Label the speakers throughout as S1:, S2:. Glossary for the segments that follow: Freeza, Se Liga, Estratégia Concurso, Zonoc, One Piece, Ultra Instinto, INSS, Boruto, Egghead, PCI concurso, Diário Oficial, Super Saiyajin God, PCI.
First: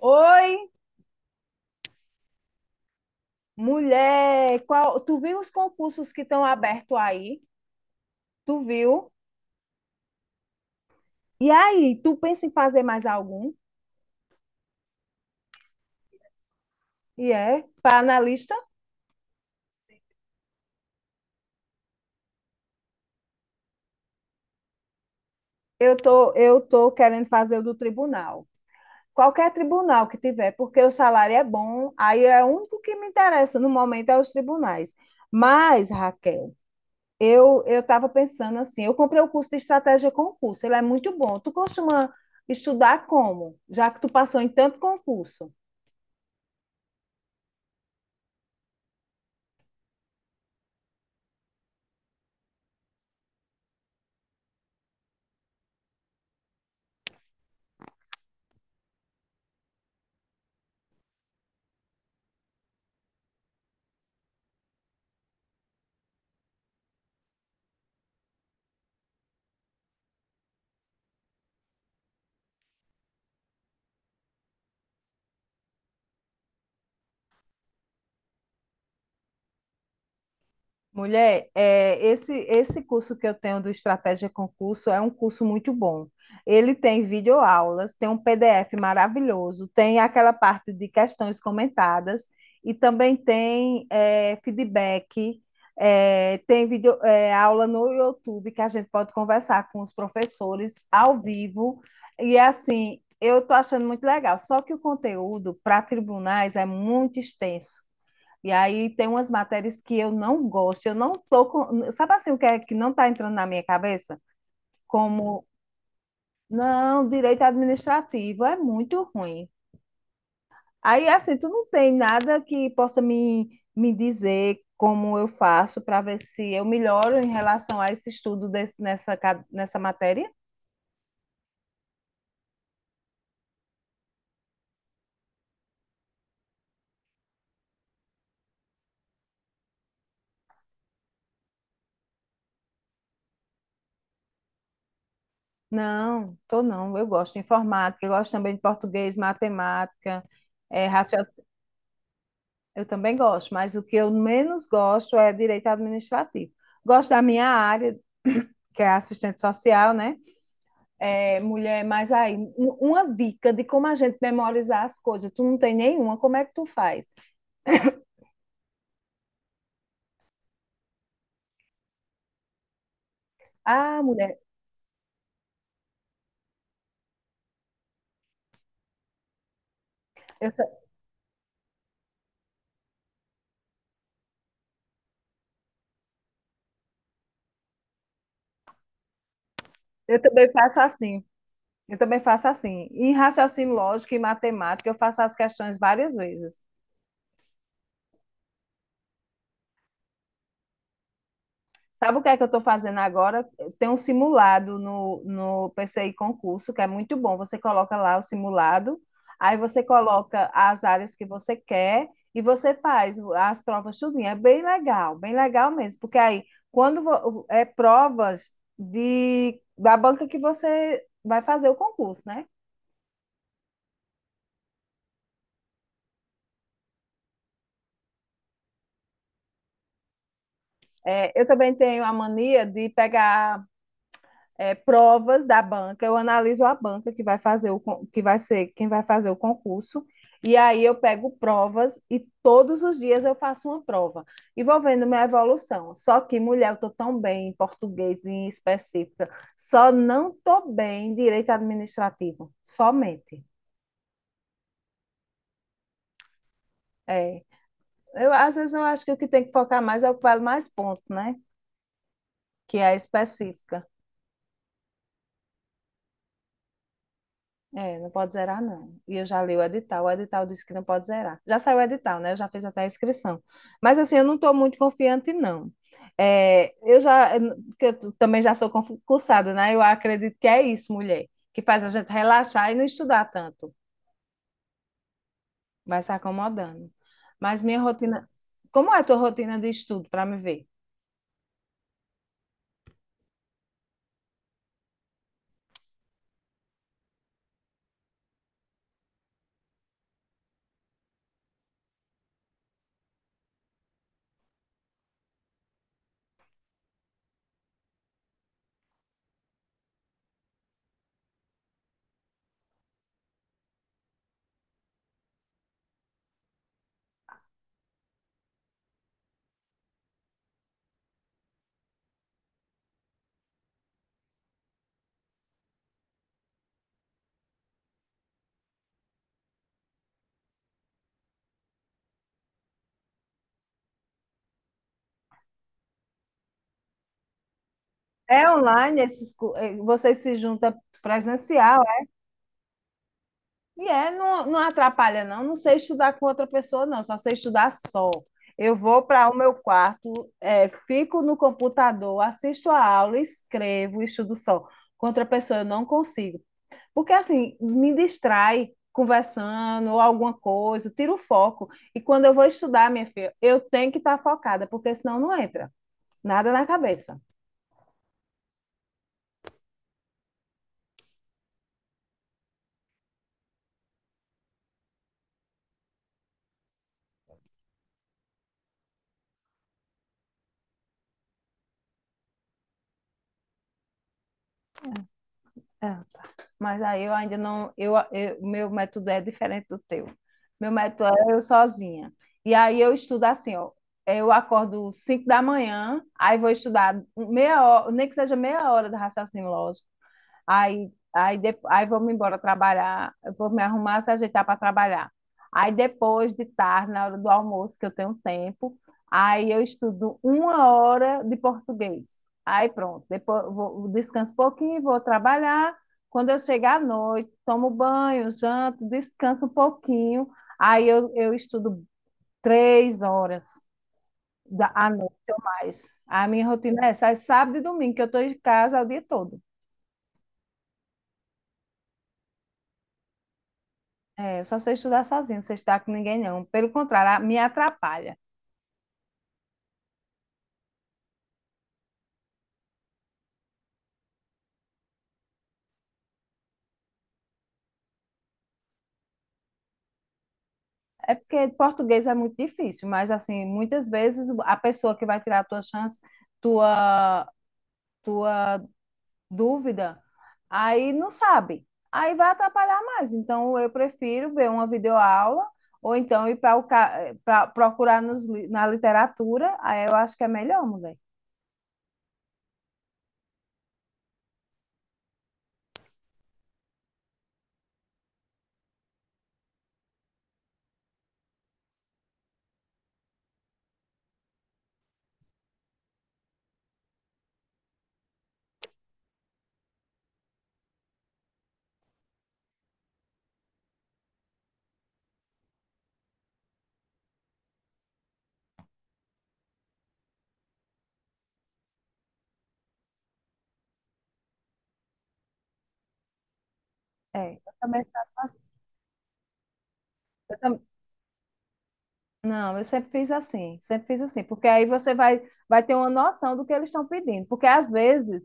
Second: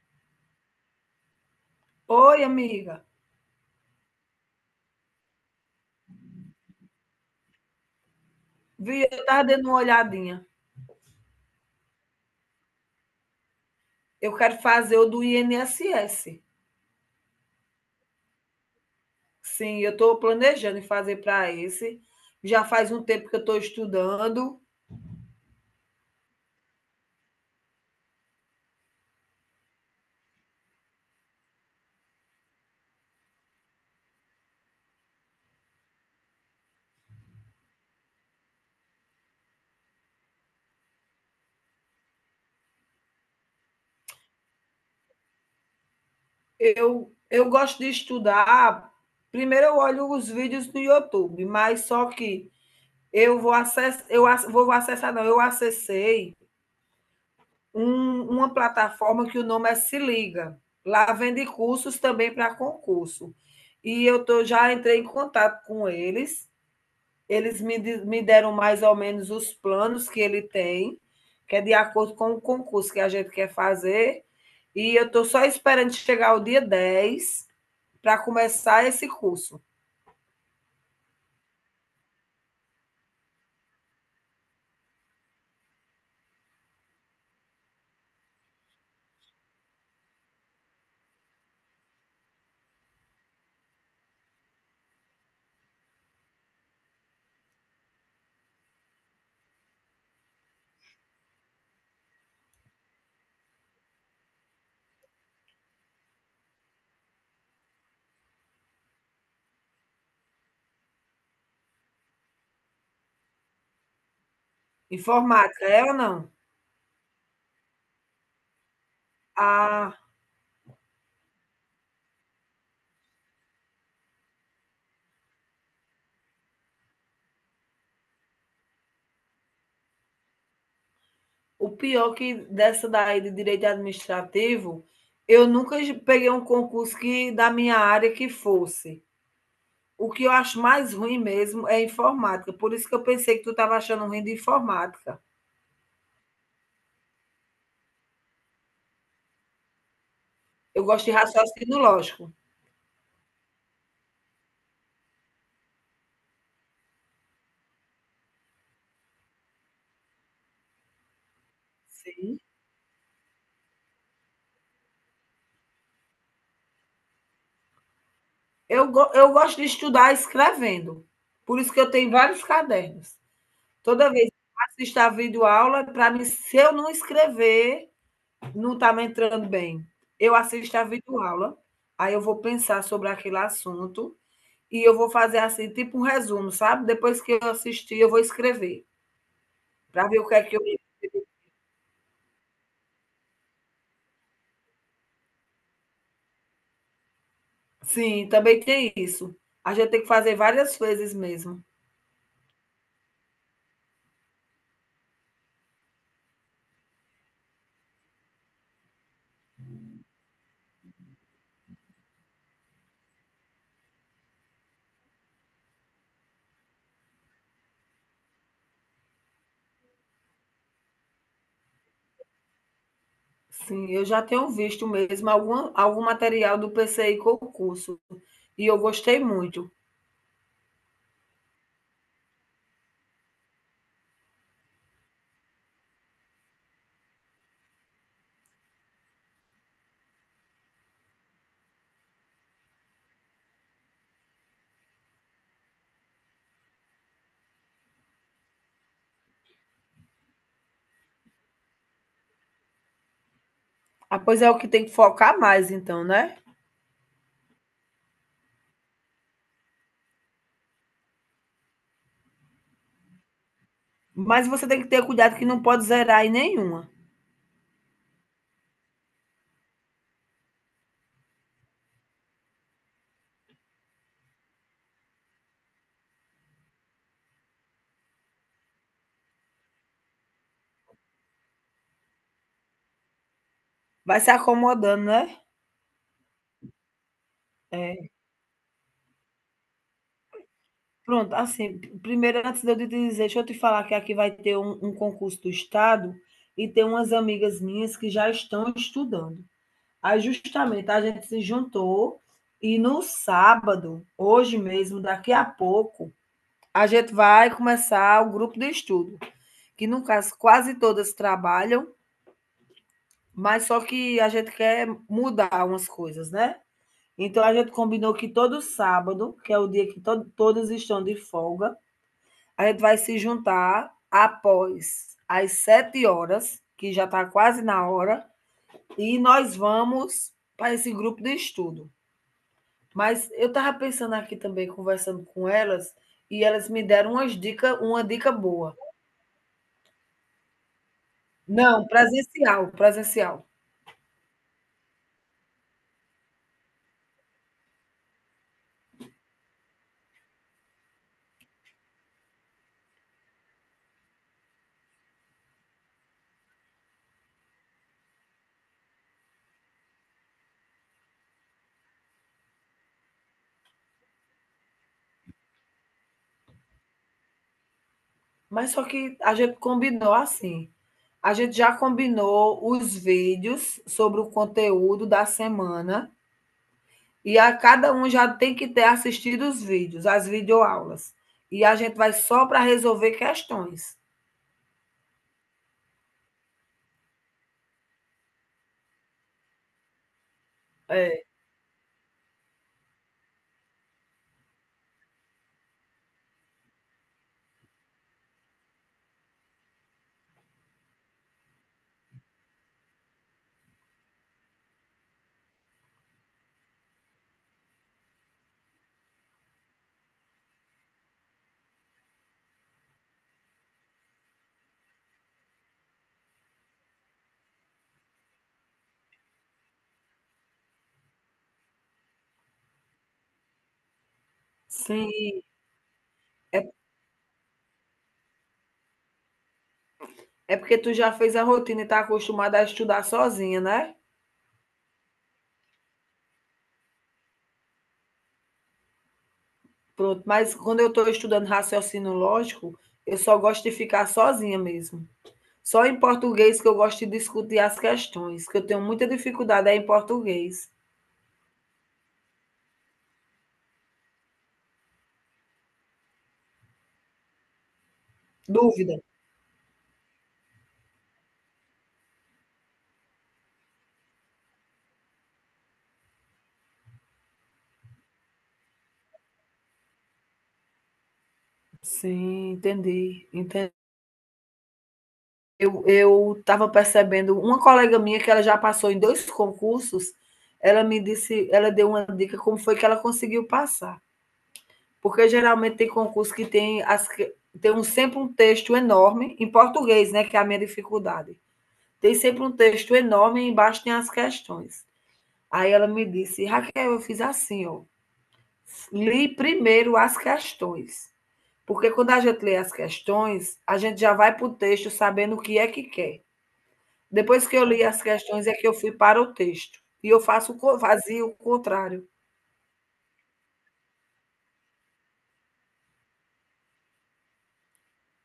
S1: Oi,
S2: Oi, amiga.
S1: mulher, qual, tu viu os concursos que estão abertos aí? Tu viu?
S2: Vi, eu estava dando uma olhadinha.
S1: E aí, tu pensa em fazer mais algum?
S2: Eu quero fazer o do INSS.
S1: E é, para analista,
S2: Sim, eu estou planejando em fazer para esse. Já faz um tempo que eu estou estudando.
S1: eu tô querendo fazer o do tribunal. Qualquer tribunal que tiver, porque o salário é bom, aí é o único que me interessa no momento é os tribunais. Mas, Raquel, eu estava pensando assim, eu comprei o curso de estratégia concurso, ele é muito bom. Tu costuma estudar como? Já que tu passou em tanto concurso.
S2: Eu gosto de estudar. Primeiro eu olho os vídeos no YouTube, mas só que eu vou acessar, eu ac- vou acessar, não, eu acessei uma plataforma que o nome é Se Liga. Lá vende cursos também para concurso. E eu tô, já entrei em contato com eles, me deram mais ou menos os planos que ele tem, que é de acordo com o concurso que a gente quer fazer. E eu estou só esperando chegar o dia 10 para começar esse curso.
S1: Mulher, é, esse curso que eu tenho do Estratégia Concurso é um curso muito bom. Ele tem videoaulas, tem um PDF maravilhoso, tem aquela parte de questões comentadas e também tem é, feedback, é, tem vídeo, é, aula no YouTube que a gente pode conversar com os professores ao vivo. E assim, eu estou achando muito legal, só que o conteúdo para tribunais é muito extenso. E aí tem umas matérias que eu não gosto, eu não tô com... Sabe assim o que é que não está entrando na minha cabeça? Como,
S2: Informática, é ou não?
S1: não, direito administrativo é muito ruim.
S2: Ah,
S1: Aí, assim, tu não tem nada que possa me, me dizer como eu faço para ver se eu melhoro em relação a esse estudo desse, nessa, nessa matéria?
S2: o pior que dessa daí de direito administrativo, eu nunca peguei um concurso que da minha área que fosse. O que eu acho mais ruim mesmo é informática. Por isso que eu pensei que tu estava achando ruim de informática.
S1: Não, tô não. Eu gosto de informática, eu gosto também de português, matemática,
S2: Eu
S1: é,
S2: gosto de
S1: raciocínio.
S2: raciocínio lógico.
S1: Eu também gosto, mas o que eu menos gosto é direito administrativo. Gosto da minha área, que é assistente social, né? É, mulher, mas aí,
S2: Sim.
S1: uma dica de como a gente memorizar as coisas. Tu não tem nenhuma, como é que tu faz?
S2: Eu gosto de estudar escrevendo, por isso que eu tenho vários cadernos.
S1: Ah,
S2: Toda vez que
S1: mulher,
S2: eu assisto a videoaula, para mim, se eu não escrever, não está me entrando bem. Eu
S1: eu, ta-
S2: assisto a videoaula, aí eu vou pensar sobre aquele assunto e eu vou fazer assim, tipo um resumo, sabe? Depois que eu assistir, eu vou escrever, para ver
S1: eu
S2: o que é
S1: também
S2: que eu.
S1: faço assim. Eu também faço assim. Em raciocínio lógico e matemática, eu faço as questões várias vezes.
S2: Sim, também tem isso. A gente tem que fazer várias vezes mesmo.
S1: Sabe o que é que eu estou fazendo agora? Tem um simulado no PCI concurso, que é muito bom. Você coloca lá o simulado, aí você coloca as áreas que você quer e você faz as provas tudinho. É bem legal mesmo, porque aí quando é provas de da banca que você vai fazer o concurso, né?
S2: Sim, eu já tenho visto mesmo algum material do PCI concurso e eu gostei muito.
S1: É, eu também tenho a mania de pegar é, provas da banca, eu analiso a banca que vai fazer o que vai ser quem vai fazer o concurso, e aí eu pego provas e todos os dias eu faço uma prova e vou vendo minha evolução. Só que, mulher, eu estou tão bem em português em específica, só não estou bem em direito administrativo, somente.
S2: Ah, pois é o que tem que focar mais, então, né?
S1: É. Eu, às vezes eu acho que o que tem que focar mais é o que vale mais ponto, né? Que é a específica.
S2: Mas você tem que ter cuidado que não pode zerar em nenhuma.
S1: É, não pode zerar, não. E eu já li o edital disse que não pode zerar. Já saiu o edital, né? Eu já fiz até a inscrição. Mas, assim, eu não estou muito confiante, não. É, eu já, porque eu também já sou concursada, né? Eu acredito que é isso, mulher, que faz a gente relaxar e não estudar tanto,
S2: Vai se acomodando, né?
S1: vai se acomodando. Mas minha
S2: É.
S1: rotina. Como é a tua rotina de estudo, para me ver?
S2: Pronto, assim, primeiro, antes de eu te dizer, deixa eu te falar que aqui vai ter um concurso do Estado e tem umas amigas minhas que já estão estudando. Aí, justamente, a gente se juntou e no sábado, hoje mesmo, daqui a pouco, a gente vai começar o grupo de estudo, que no caso quase todas trabalham, mas só que a gente quer mudar umas coisas, né? Então a gente combinou que todo sábado, que é o dia que to todas estão de folga, a gente vai se juntar após as 7 horas, que já está quase na hora, e nós vamos para esse grupo de estudo. Mas eu estava pensando aqui também, conversando com elas, e elas me deram umas dicas, uma dica
S1: É
S2: boa.
S1: online, esses, vocês se juntam presencial?
S2: Não, presencial, presencial.
S1: E é, não, não atrapalha, não. Não sei estudar com outra pessoa, não. Só sei estudar só. Eu vou para o meu quarto, é, fico no computador, assisto a aula, escrevo, estudo só. Com outra pessoa eu não consigo. Porque, assim, me distrai conversando ou alguma coisa, tiro o foco. E quando eu vou estudar, minha filha, eu tenho que estar focada, porque senão não entra nada na cabeça.
S2: Mas só que a gente combinou assim, a gente já combinou os vídeos sobre o conteúdo da semana e a cada um já tem que ter assistido os vídeos, as videoaulas. E a gente vai só para resolver questões.
S1: Ah, tá. Mas aí eu ainda não, meu método é diferente do teu. Meu método
S2: É,
S1: é eu sozinha. E aí eu estudo assim, ó. Eu acordo 5 da manhã, aí vou estudar meia hora, nem que seja meia hora do raciocínio lógico. Aí vamos embora trabalhar, eu vou me arrumar, se ajeitar para trabalhar. Aí depois de tarde, na hora do almoço, que eu tenho tempo, aí eu estudo uma hora de português. Aí pronto, depois eu vou, descanso um pouquinho, vou trabalhar. Quando eu chegar à noite, tomo banho, janto, descanso um pouquinho. Aí eu estudo três horas da, à noite.
S2: sim.
S1: A minha rotina é essa, é sábado e domingo, que eu estou em casa o dia todo.
S2: É porque tu já fez a rotina e está acostumada a estudar sozinha, né?
S1: É, eu só sei estudar sozinho, não sei estudar com ninguém, não. Pelo contrário, me atrapalha.
S2: Pronto, mas quando eu estou estudando raciocínio lógico, eu só gosto de ficar sozinha mesmo. Só em português que eu gosto de discutir as questões, que eu tenho muita dificuldade é em português.
S1: É porque português é muito difícil, mas, assim, muitas vezes a pessoa que vai tirar a tua chance, tua, tua
S2: Dúvida.
S1: dúvida, aí não sabe. Aí vai atrapalhar mais. Então, eu prefiro ver uma videoaula ou então ir para o procurar nos, na literatura. Aí eu acho que é melhor, mulher.
S2: Sim, entendi, entendi. Eu estava percebendo uma colega minha que ela já passou em 2 concursos, ela me disse ela deu uma dica como foi que ela conseguiu passar, porque geralmente tem concurso que tem as que tem um sempre um texto enorme, em português, né, que é a minha dificuldade. Tem sempre um texto enorme e embaixo tem as questões. Aí ela me disse: "Raquel, eu fiz assim ó, li primeiro as questões. Porque quando a gente lê as questões, a gente já vai para o texto sabendo o que é que quer.
S1: É, eu
S2: Depois que eu li
S1: também
S2: as
S1: faço
S2: questões,
S1: assim.
S2: é que eu fui para o texto. E eu faço
S1: Eu
S2: o fazia o contrário."
S1: Não, eu sempre fiz assim, porque aí você vai, vai ter uma noção do que eles estão pedindo, porque às vezes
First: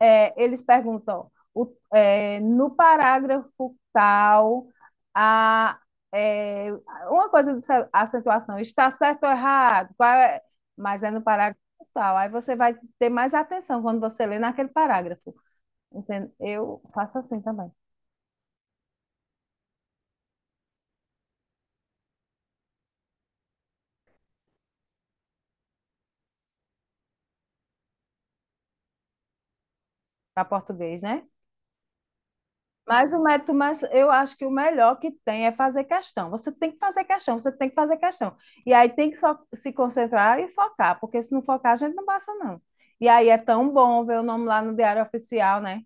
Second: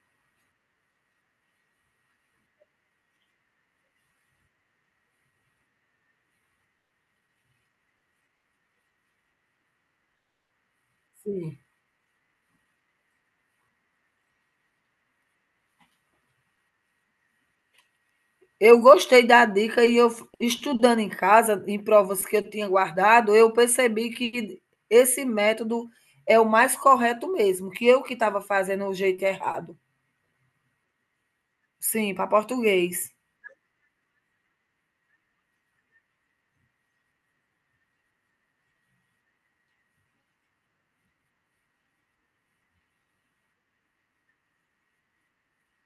S1: é, eles perguntam é, no parágrafo tal, a, é, uma coisa de acentuação, está certo ou errado, qual é- mas é no
S2: Sim,
S1: parágrafo tal, aí você vai ter mais atenção quando você lê naquele parágrafo, entende? Eu faço assim também,
S2: Eu gostei da dica e eu, estudando em casa, em provas que eu tinha guardado, eu percebi que esse método é o mais correto mesmo, que eu que estava fazendo o jeito errado.
S1: para português, né?
S2: Sim, para
S1: Mas
S2: português.
S1: o método, mas eu acho que o melhor que tem é fazer questão. Você tem que fazer questão, você tem que fazer questão. E aí tem que só se concentrar e focar, porque se não focar, a gente não passa, não. E aí é tão bom ver o nome lá no Diário Oficial, né?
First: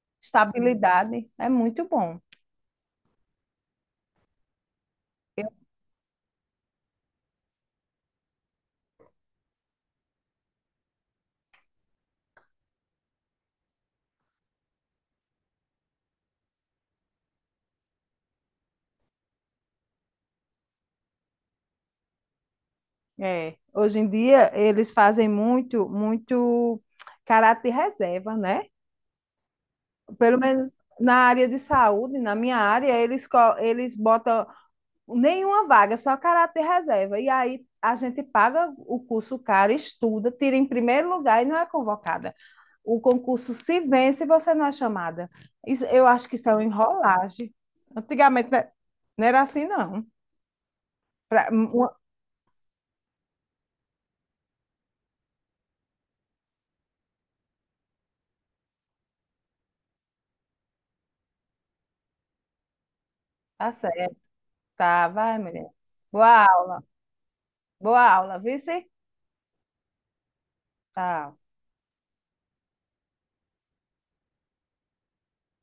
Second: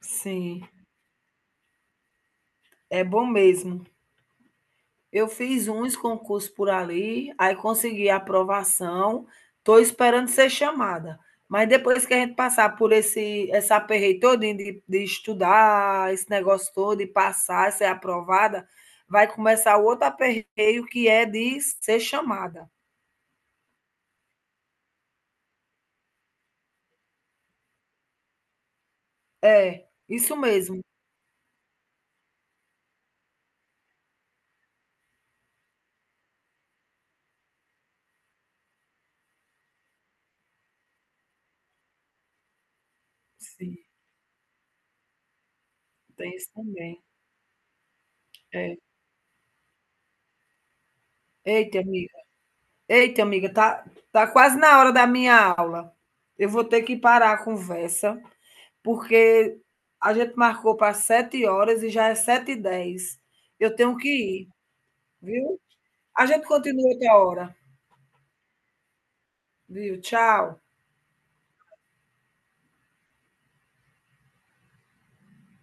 S2: Sim,
S1: Estabilidade é muito bom.
S2: é bom mesmo. Eu
S1: Eu-
S2: fiz uns concursos por ali, aí consegui a aprovação, estou esperando ser chamada. Mas depois que a gente passar por esse essa aperreio todinho de estudar, esse negócio todo, de passar, ser aprovada, vai começar o outro aperreio que é de ser chamada.
S1: É. Hoje em dia, eles fazem muito, muito caráter reserva, né?
S2: É, isso
S1: Pelo menos
S2: mesmo.
S1: na área de saúde, na minha área, eles botam nenhuma vaga, só caráter reserva. E aí a gente paga o curso caro, estuda, tira em primeiro lugar e não é convocada. O concurso
S2: Sim,
S1: se vence e você não é chamada. Isso, eu acho
S2: tem
S1: que isso
S2: isso
S1: é uma
S2: também.
S1: enrolagem. Antigamente né,
S2: É.
S1: não era assim, não. Pra,
S2: Eita,
S1: uma...
S2: amiga. Eita, amiga, tá, quase na hora da minha aula. Eu vou ter que parar a conversa, porque a gente marcou para 7 horas e já é sete h 10.
S1: Tá
S2: Eu tenho que
S1: certo,
S2: ir,
S1: tá, vai,
S2: viu?
S1: mulher.
S2: A
S1: Boa
S2: gente
S1: aula,
S2: continua outra hora,
S1: boa aula, vice?
S2: viu? Tchau.
S1: Tchau.